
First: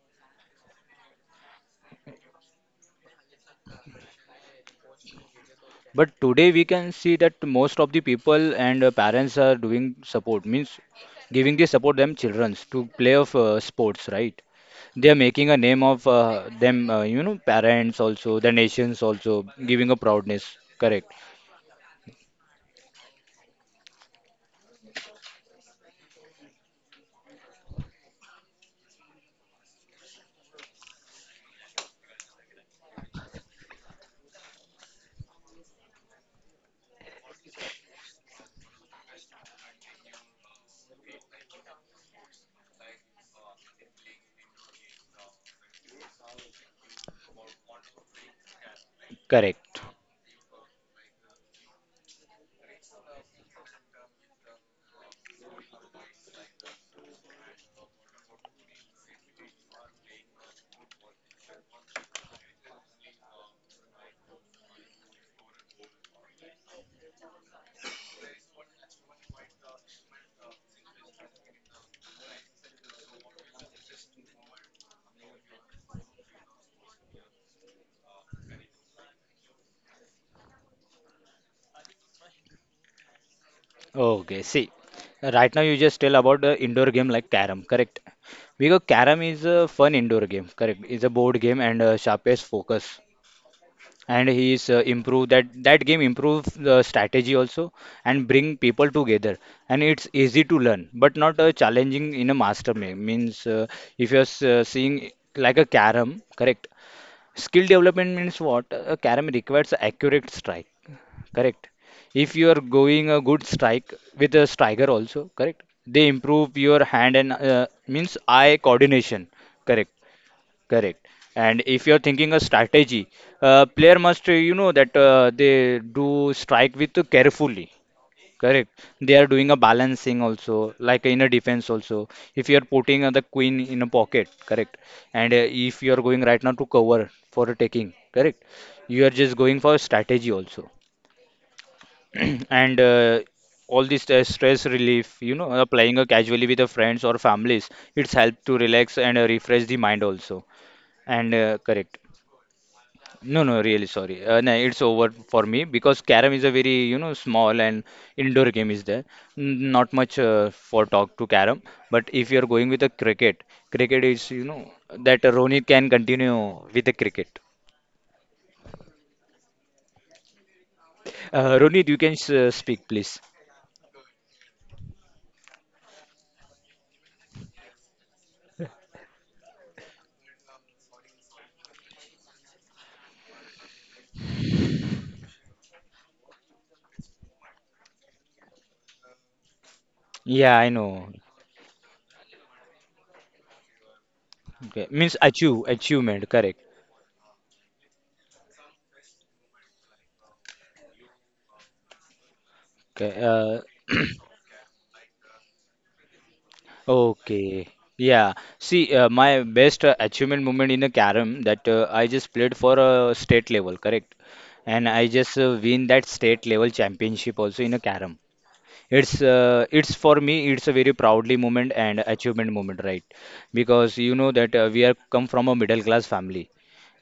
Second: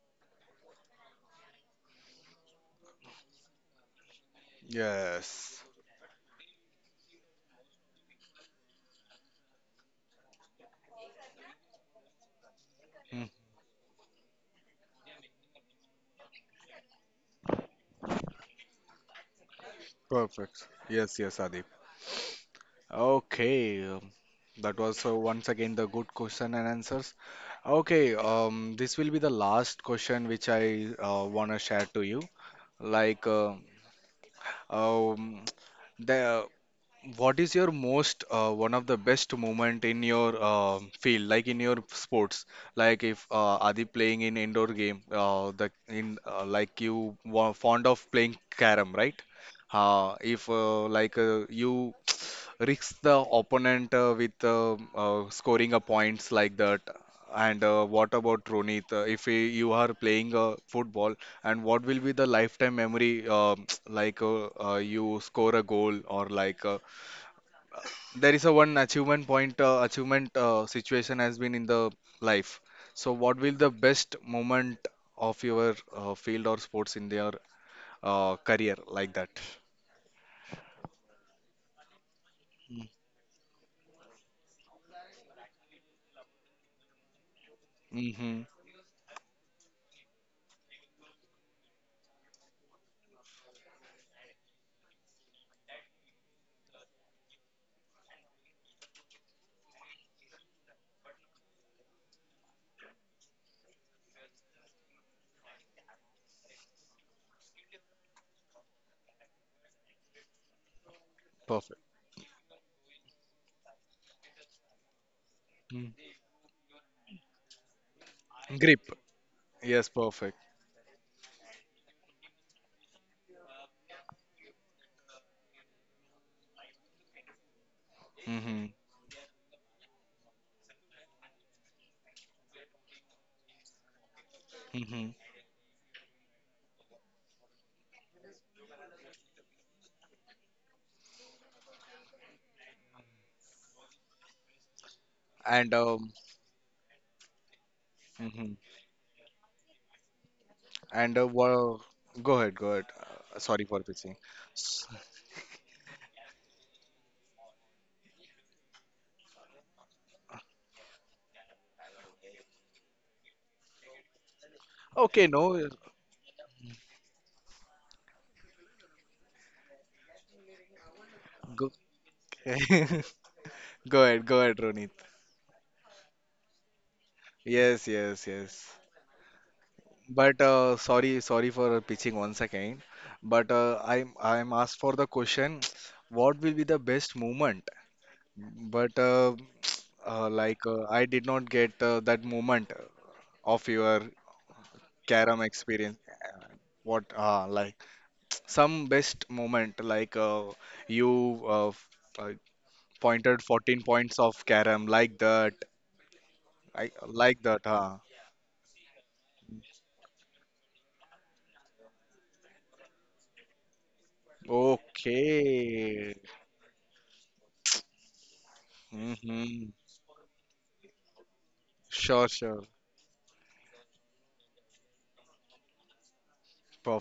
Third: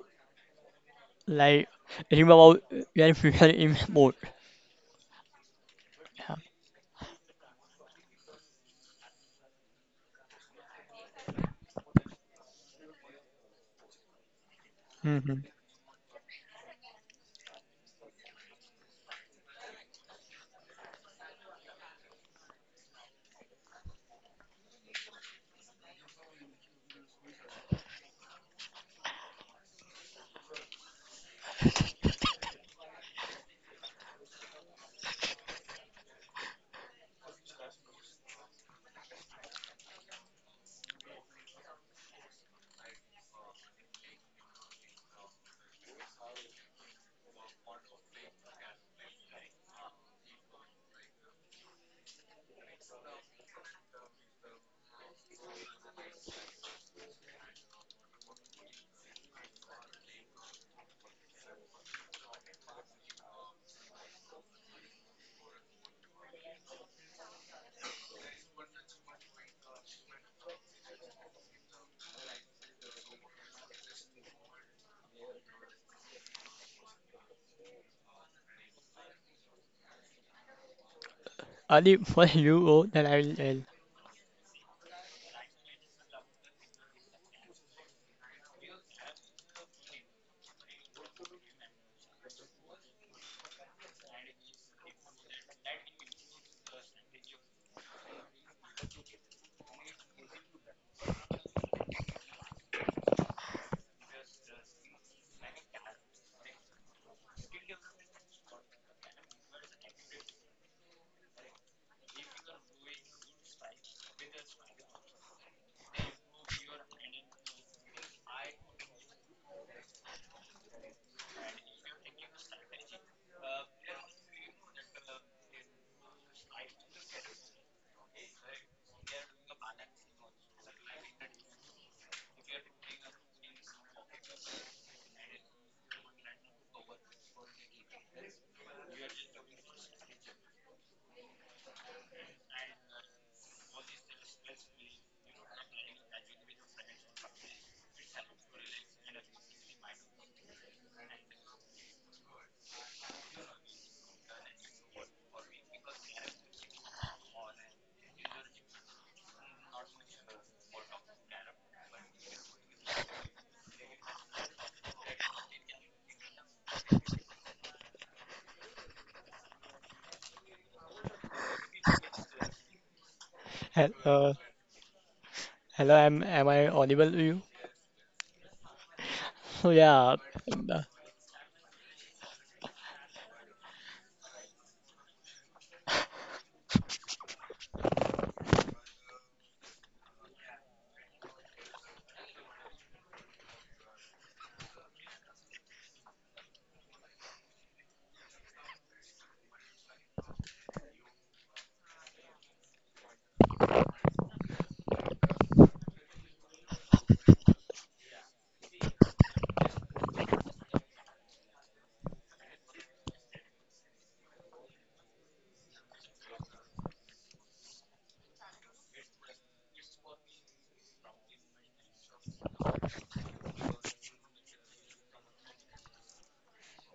S2: like dream about their future in sport.
S1: Yes,
S3: But
S2: Yeah.
S3: today we can see that most of the people and uh, parents are doing support, means giving the support them childrens to play
S1: mm,
S3: of uh, sports, right? They are
S2: Mm-hmm.
S3: making a name of uh, them, uh, you know, parents also, the nations also, giving a proudness.
S1: perfect.
S3: Correct,
S1: Yes, yes, Adib. Okay, um, that was uh, once again the good question and answers. Okay, um, this will be the last question which I uh, wanna share to you. Like, um um, the what is your most uh, one of the best moment in your um field, like in your sports? Like if uh, are they playing in indoor game, uh, the in uh, like you wa- fond of playing carom, right?
S3: correct.
S1: Uh, if uh, like uh, you risk the opponent uh, with uh, uh, scoring a points like that. And uh, what about Ronit? Uh, if he, you are playing uh, football, and what will be the lifetime memory? um like uh, uh, you score a goal or like uh, there is a one achievement point uh, achievement uh, situation has been in the life so what will the best moment of your uh, field or sports in their uh, career like that.
S2: Only for you go then I will tell. Hel-
S3: Okay, see, right now you just tell about the indoor game like carom, correct?
S1: Mm-hmm.
S3: Because carom is a fun indoor game, correct? It's a board game and uh, sharpest focus. And he's uh, improve that that game, improve the strategy also, and bring people together, and it's easy to learn but not uh, challenging in a master ma- means uh, if you're s- uh, seeing like a carom, correct. Skill development means what a carom requires accurate strike, correct.
S1: Perfect.
S3: If you are going a good strike with a striker also, correct,
S1: Mm.
S3: they improve your hand and uh, means eye
S1: Grip.
S3: coordination,
S1: Yes,
S3: correct.
S1: perfect.
S3: Correct. And if you're thinking a strategy, uh, player must, uh, you know, that uh, they do strike with carefully.
S1: Mm-hmm.
S3: Correct. They are doing a balancing also, like in a defense also. If you're putting uh, the queen in a pocket, correct.
S1: Mm-hmm.
S3: And uh, if you're going right now to cover for a taking, correct. You are just going for strategy also. And uh, all this uh, stress relief, you know, uh,
S1: And
S3: playing uh,
S1: um,
S3: casually with the friends or families, it's helped
S1: hmm.
S3: to relax and uh, refresh the mind also.
S1: And uh,
S3: And uh,
S1: wha-
S3: correct.
S1: go ahead, go ahead, uh,
S3: No, no,
S1: sorry for
S3: really
S1: pitching.
S3: sorry. Uh, no, it's over for me because Carom is a very, you know, small and indoor game is there. N- Not much uh, for talk to Carom. But if you're going with the cricket, cricket is, you know, that
S1: okay no
S3: Ronit
S1: uh,
S3: can continue with the cricket. Uh,
S1: go,
S3: Ronit, you can s- uh, speak, please.
S1: go ahead, go
S2: Uh,
S1: ahead, Ronit.
S2: Hello, am am I audible to you?
S1: Yes, yes, yes.
S2: So yeah,
S1: But uh,
S2: uh,
S1: sorry, sorry for pitching once again. But uh, I'm I'm asked for the question, what will be the best moment? But uh, uh,
S3: Yeah,
S1: like
S3: I
S1: uh, I
S3: know.
S1: did not get uh, that moment of your
S3: Okay. Means
S1: carom
S3: achieve,
S1: experience.
S3: achievement, correct.
S1: What uh, like some best moment like uh, you uh, f- uh,
S3: Okay.
S1: pointed
S3: Uh,
S1: fourteen points of carom like that. I like that.
S3: Okay.
S1: Huh?
S3: Yeah. See, uh, my best uh, achievement moment in a carom that uh, I just played for a state level, correct? And I just uh, win that
S1: Okay.
S3: state level championship also in a carom. it's uh,
S1: Hmm.
S3: it's for me, it's a very proudly moment and
S1: Sure,
S3: achievement
S1: sure.
S3: moment, right? Because you know that uh, we are come from a middle class family,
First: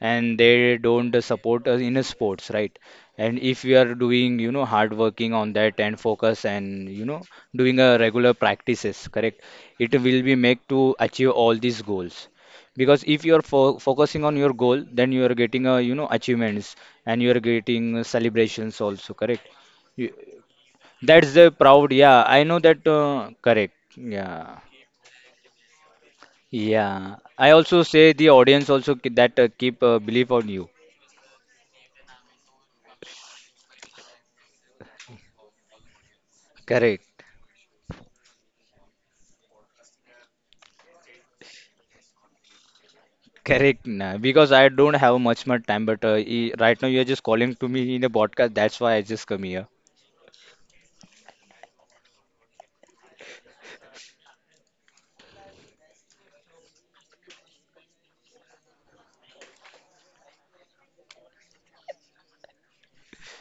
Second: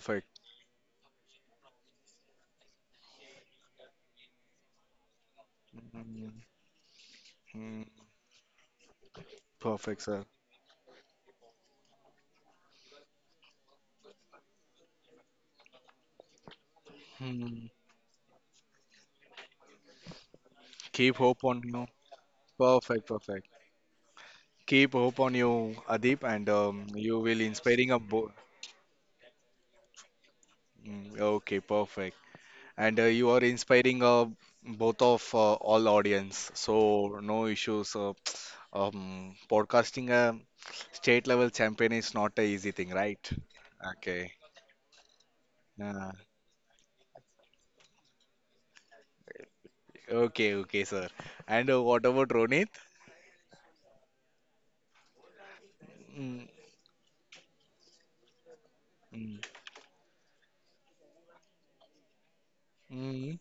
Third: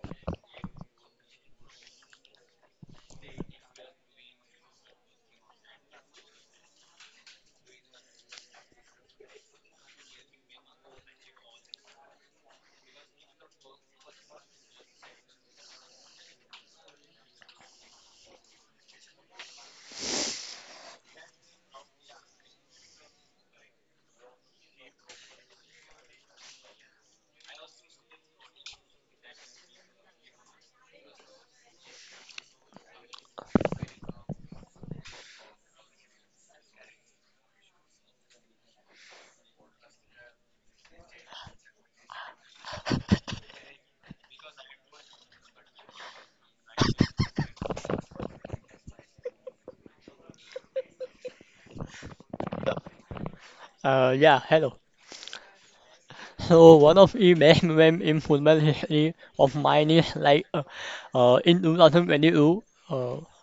S3: and they don't uh, support us in a sports, right? And if we are doing, you know, hard working on that and
S1: Mhm.
S3: focus, and you know, doing a regular practices, correct, it
S1: Perfect,
S3: will
S1: sir.
S3: be make to achieve all these goals. Because if you are fo- focusing on your goal, then you are getting a, you know, achievements, and you are
S1: Hmm.
S3: getting uh, celebrations also, correct. You-
S1: Keep
S3: that's
S1: hope
S3: the
S1: on you.
S3: proud. Yeah, I know that.
S1: Perfect,
S3: Uh,
S1: perfect.
S3: correct. Yeah.
S1: Keep hope on you, Adip, and um,
S3: Yeah.
S1: you will
S3: I also
S1: inspiring a
S3: say the
S1: bo
S3: audience also ki- that uh, keep uh, belief on you.
S1: mm, okay, perfect. And uh, you are inspiring uh, both of uh, all audience. So
S3: Correct.
S1: no issues. Uh, um, podcasting a state level champion is not a easy thing, right?
S3: Correct. Nah,
S1: Okay.
S3: because I don't have much more time, but
S1: Yeah.
S3: uh, e- right now you're just calling to me in a podcast. That's why I just come here.
S1: Okay, okay, sir. And uh, what about Ronit?
S2: yeah, hello.
S1: Mm,
S2: So one of the best moments in football history
S1: mm,
S2: of mine is like uh, uh, in twenty twenty-two. Uh,
S1: mm.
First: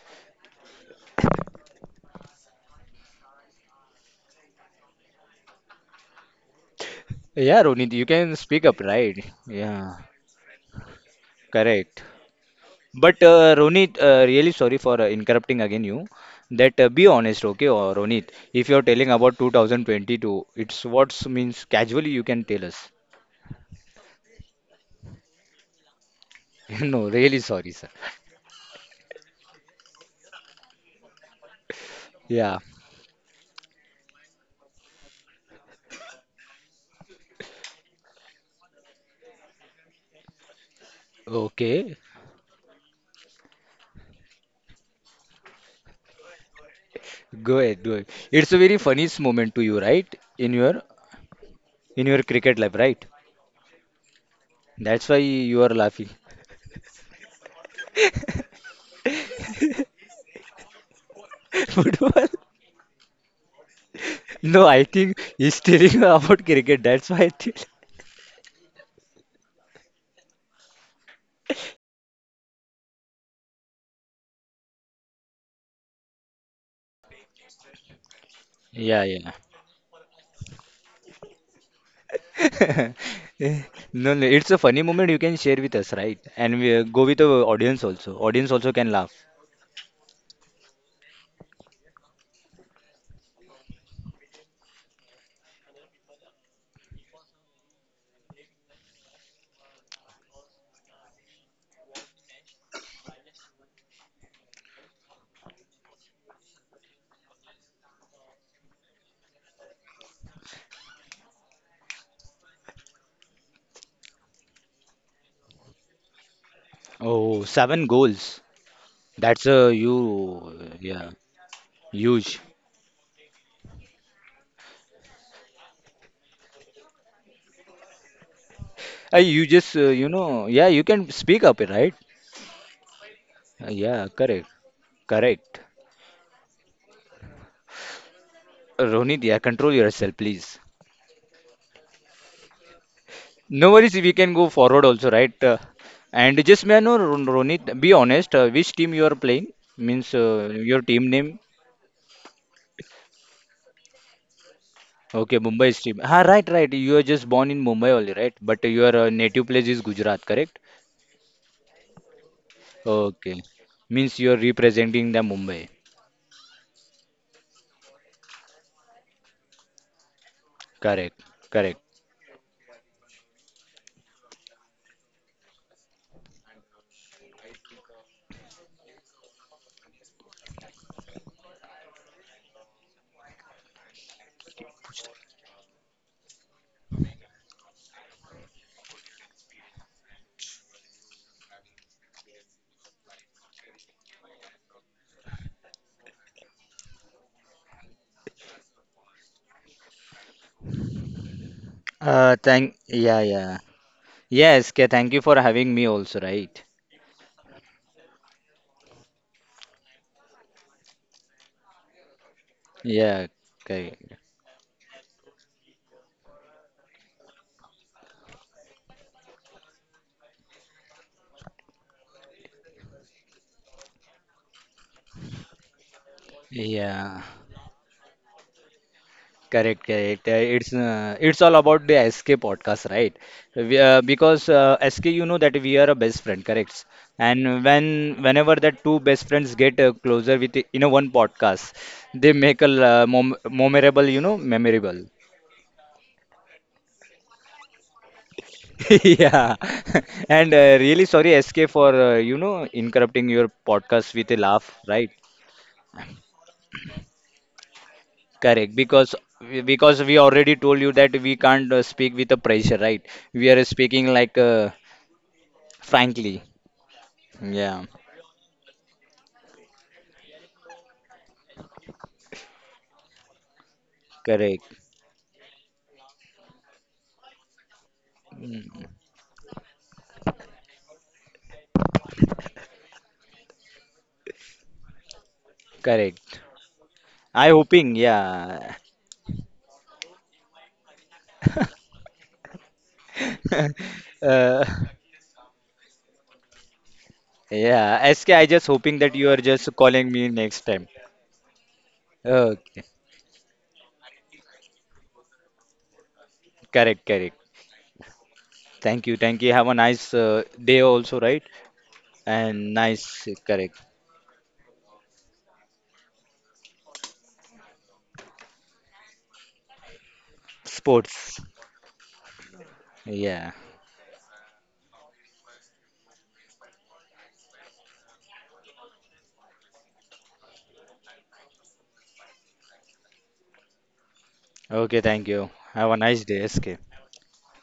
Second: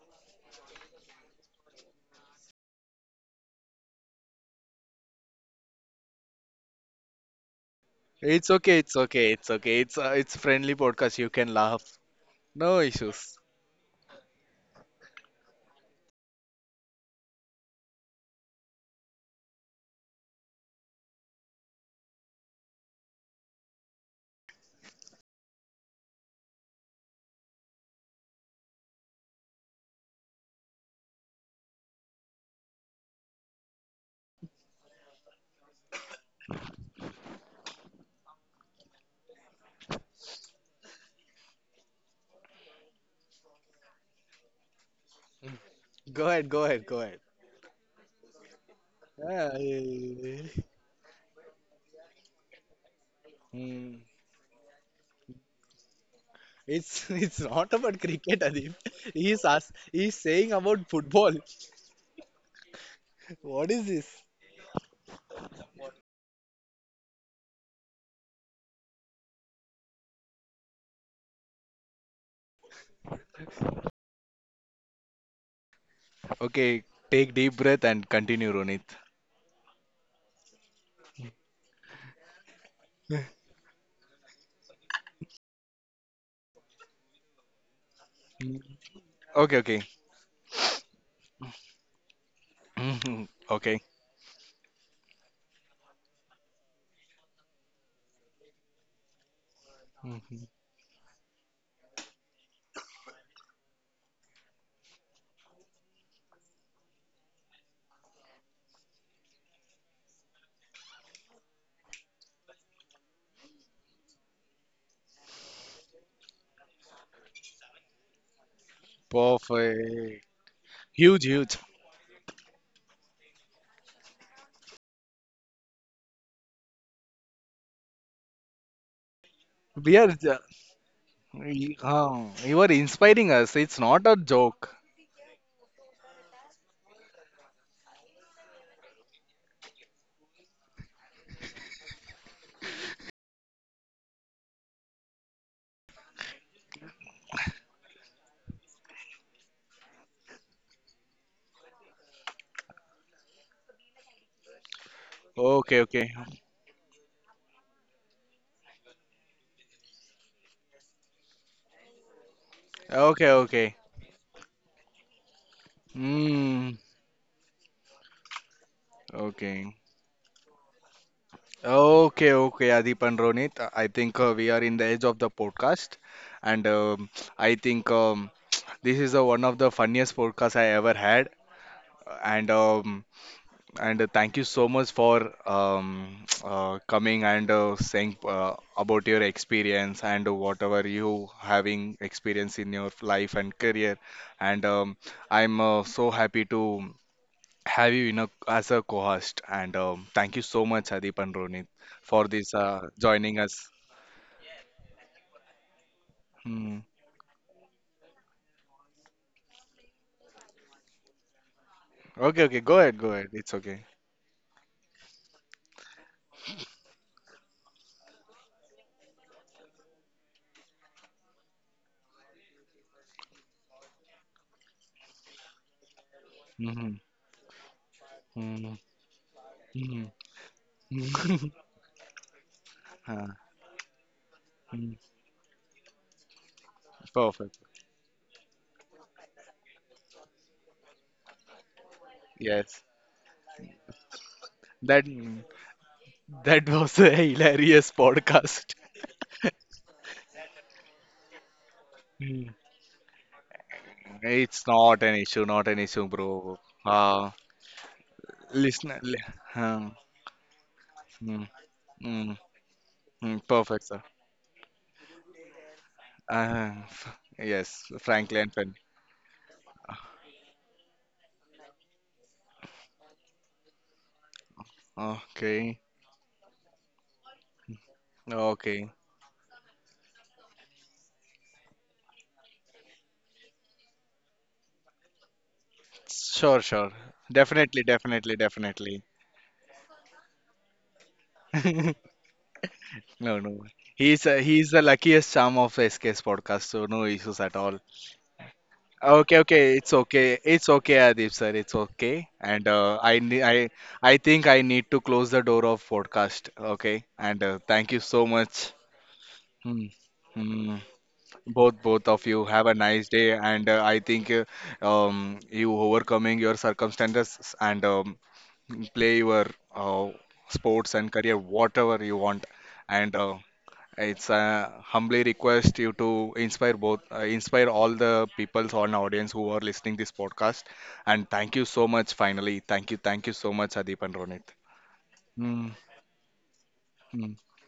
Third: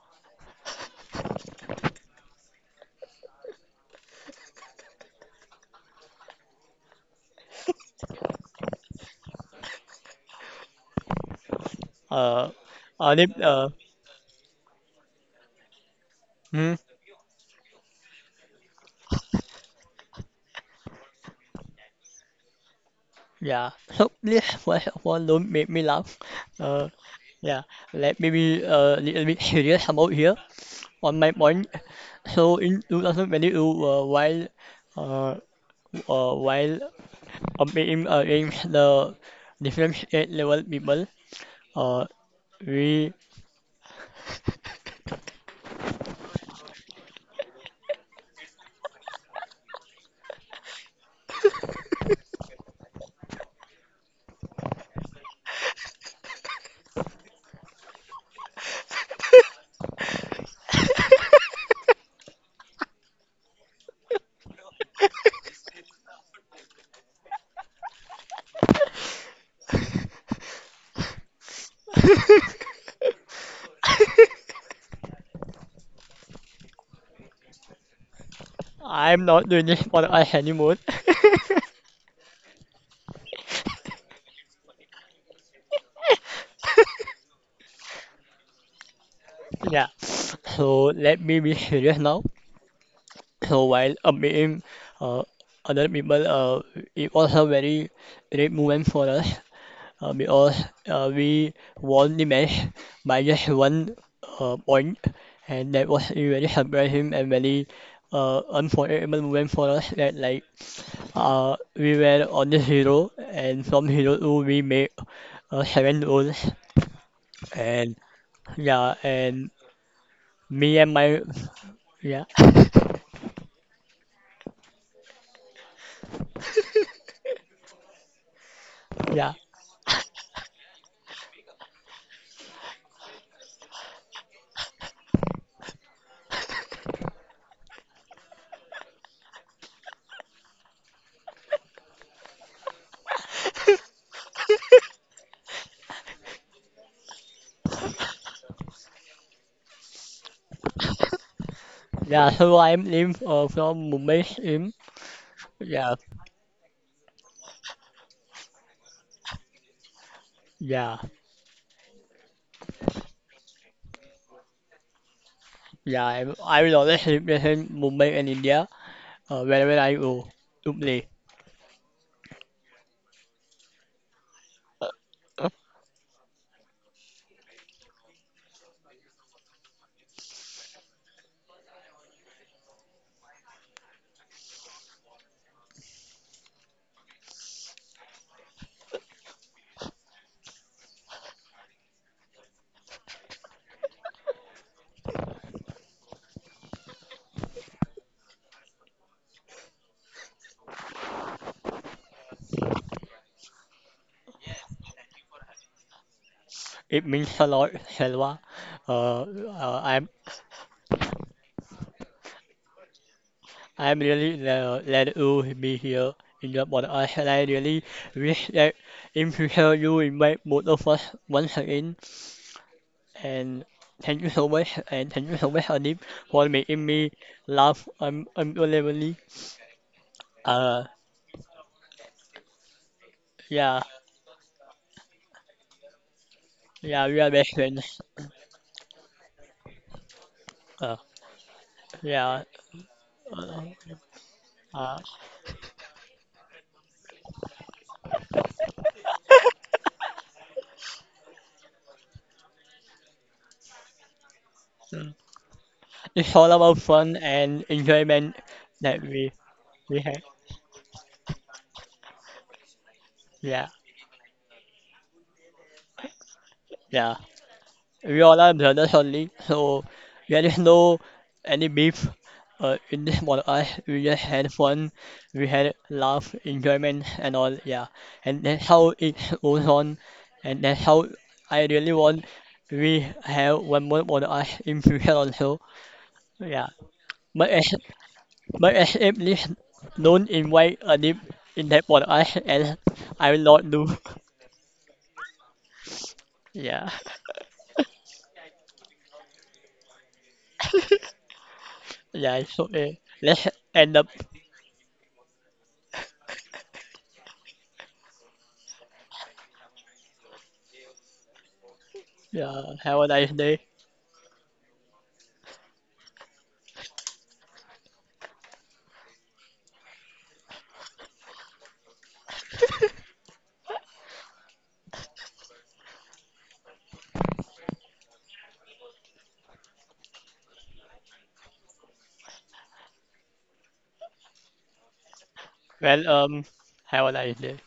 S3: Yeah, Ronit, you can
S1: It's
S3: speak
S1: okay,
S3: up,
S1: it's
S3: right?
S1: okay, it's okay. It's
S3: Yeah.
S1: uh, it's friendly podcast. You can laugh.
S3: Correct.
S2: uh,
S1: No
S2: uh,
S3: But
S2: they-
S1: issues.
S3: uh,
S2: uh,
S3: Ronit, uh, really sorry for uh, interrupting again you.
S2: hmm,
S3: That, uh, be honest, okay, or Ronit, if you're telling about two thousand twenty-two, it's what's means casually you can tell us.
S2: yeah. So this first of all don't make me laugh. Uh,
S3: No, really
S2: yeah,
S3: sorry, sir.
S2: let me be uh, a little bit serious about here on my point. So
S3: Yeah.
S2: in twenty twenty-two, uh, while uh, uh, while competing against the different state level people,
S3: Okay.
S2: uh, we
S1: Go ahead, go ahead, go ahead.
S3: Go ahead, go ahead. It's a very funniest
S1: Yeah.
S3: moment to you, right? In your in your cricket life, right?
S1: Hmm.
S3: That's why you are laughing.
S1: It's it's not about cricket, Adib. He's us. He's saying about football.
S3: Football?
S1: What is this?
S3: No, I think he's telling about cricket. That's why I think.
S1: Okay, take deep breath and continue, Ronit.
S3: Yeah,
S2: I'm
S3: yeah.
S2: not doing this for us anymore.
S3: No, no, it's a funny moment you can share with us, right? And we uh, go with the audience also. Audience
S1: Mm.
S3: also can laugh.
S1: Okay, okay.
S2: Yeah, so let me be serious now.
S1: Mhm.
S2: So
S1: Okay.
S2: while uh, meeting uh, other people, uh, it was a very great moment for us uh,
S1: Mhm.
S2: because uh, we won the match by just one uh, point, and that was a very surprising and very uh, unforgettable moment for us. That like uh, we were on the zero, and from zero to we made uh, seven goals,
S3: Oh, seven
S2: and
S3: goals.
S2: yeah,
S3: That's
S2: and
S3: a
S1: Perfect.
S3: you,
S2: me and
S3: yeah,
S2: my
S1: Huge, huge.
S2: yeah.
S3: huge. Uh,
S2: Yeah,
S3: you just, uh,
S1: We are,
S3: you know, yeah, you can speak up, right?
S1: uh, you are inspiring us.
S3: Uh,
S1: It's not
S3: yeah,
S1: a
S3: correct,
S1: joke.
S3: correct. Uh, Ronit, yeah, control yourself, please. No worries, we can go forward also, right? Uh, and just may I know, Ron- Ronit, be honest, uh, which team you are playing? Means uh, your team name?
S2: yeah. Hello, I'm Lim uh, from Mumbai, Lim.
S3: Okay,
S1: Okay,
S3: Mumbai's
S2: Yeah,
S3: team.
S1: okay.
S3: Ah, right, right. You are just born in Mumbai only, right? But your uh, native place is Gujarat, correct?
S2: yeah,
S1: Okay,
S3: Okay.
S1: okay.
S3: Means you are representing the Mumbai.
S2: yeah. I'm, I will
S1: Mm,
S2: always represent Mumbai and India uh,
S1: okay.
S2: wherever I go to play.
S3: Correct, correct.
S1: Okay, okay, Adip and Ronit. I think uh, we are in the edge of the podcast, and um, I think um, this is uh, one of the funniest podcasts I ever had. And um, and uh, thank you so much for um, uh, coming and uh, saying uh, about your experience and whatever you having experience in your life and career. And um, I'm uh, so happy to have you in a, as a co-host. And um, thank you so much, Adip and Ronit, for
S3: Uh,
S1: this
S3: thank,
S1: uh,
S3: yeah,
S1: joining
S3: yeah.
S1: us.
S3: Yes, K. Thank you for having me also, right?
S1: Hmm.
S2: It means a lot, Selva. Uh, uh, I'm
S1: Okay, okay, go ahead, go ahead.
S3: Yeah,
S1: It's okay.
S2: I'm
S3: correct.
S2: really uh, glad to be here in the podcast, and I really wish that in future you invite both of us once again. And thank you so much, and thank you so much, Adib, for making
S1: Mhm,
S2: me
S3: Yeah,
S2: laugh un
S1: mhm,
S2: unbelievably.
S3: correct,
S1: mhm.
S3: correct. Uh, It's,
S2: Uh,
S3: uh, it's all about the S K podcast, right?
S1: Ah,
S2: yeah.
S3: We, uh, because uh,
S1: mm.
S3: S K, you know that we are a best friend, correct?
S2: Yeah, we are best
S1: Perfect.
S3: And when
S2: friends.
S3: whenever the two best friends get uh, closer with, you know
S2: Uh,
S3: one podcast, they
S2: yeah.
S3: make a
S1: Yes,
S3: uh, mom
S2: Uh,
S3: memorable, you know,
S2: uh,
S1: that
S3: memorable.
S1: that was a hilarious podcast.
S3: Yeah, and uh, really sorry, S K, for uh, you
S1: Mm.
S3: know interrupting your podcast with a
S1: It's
S3: laugh,
S1: not
S2: mm.
S3: right?
S1: an issue, not an issue,
S2: It's all
S1: bro.
S2: about fun
S1: Uh,
S2: and enjoyment
S3: Correct,
S1: listen,
S2: that
S3: because
S1: li
S2: we
S1: uh,
S2: we
S3: because
S2: have.
S3: we already told you that we
S1: mm,
S3: can't uh, speak with
S1: mm,
S3: the pressure, right?
S1: mm,
S3: We
S2: Yeah,
S3: are
S1: perfect, sir.
S3: speaking like uh, frankly.
S1: Uh,
S2: yeah.
S1: f- yes,
S3: Yeah,
S2: We all
S1: Franklin
S2: are
S1: Pen.
S2: brothers only, so there is no any beef uh, in this podcast. We just had
S3: correct,
S2: fun, we had
S1: Okay.
S2: laugh, enjoyment, and all. Yeah, and that's how
S1: Okay.
S2: it goes on, and that's how I really want we have one more podcast in future also.
S3: correct.
S1: Sure,
S2: Yeah,
S1: sure.
S2: but
S3: I
S2: it's
S1: Definitely,
S3: hoping,
S1: definitely,
S2: but
S3: yeah.
S1: definitely.
S2: escape is known in white a deep in depth for us and I
S1: No,
S2: will
S1: no.
S2: not do.
S1: He's uh,
S3: uh,
S1: he's the luckiest charm of S K's podcast, so
S2: Yeah,
S1: no issues at all.
S3: yeah, S K, I just hoping that you are
S1: Okay, okay,
S3: just
S1: it's
S3: calling me
S1: okay.
S3: next
S1: It's
S3: time.
S1: okay, Adib sir. It's okay.
S2: yeah, it's
S1: And
S3: Okay,
S1: uh,
S2: okay.
S1: I ne-
S2: Let's
S1: I
S2: end up.
S1: I think I need to close the door of podcast. Okay.
S3: correct, correct.
S1: And uh, thank you so much.
S3: Thank you, thank you. Have a
S1: Hmm.
S3: nice uh,
S1: Hmm.
S3: day also, right?
S1: Both both of you
S2: Yeah,
S1: have a
S3: And
S2: have a
S1: nice day,
S3: nice,
S2: nice day.
S1: and uh,
S3: correct.
S1: I think uh, um, you overcoming your circumstances and um, play your uh, sports and career
S3: Sports.
S1: whatever you want and uh,
S3: Yeah.
S1: it's a humbly request you to inspire both uh, inspire all the peoples on audience who are listening this podcast and thank you so much finally thank you thank you so much adeep and ronit.
S3: Okay, thank you.
S1: Mm,
S3: Have a
S2: Well,
S3: nice
S2: um,
S3: day, S K.
S2: have a nice
S1: mm.
S2: day.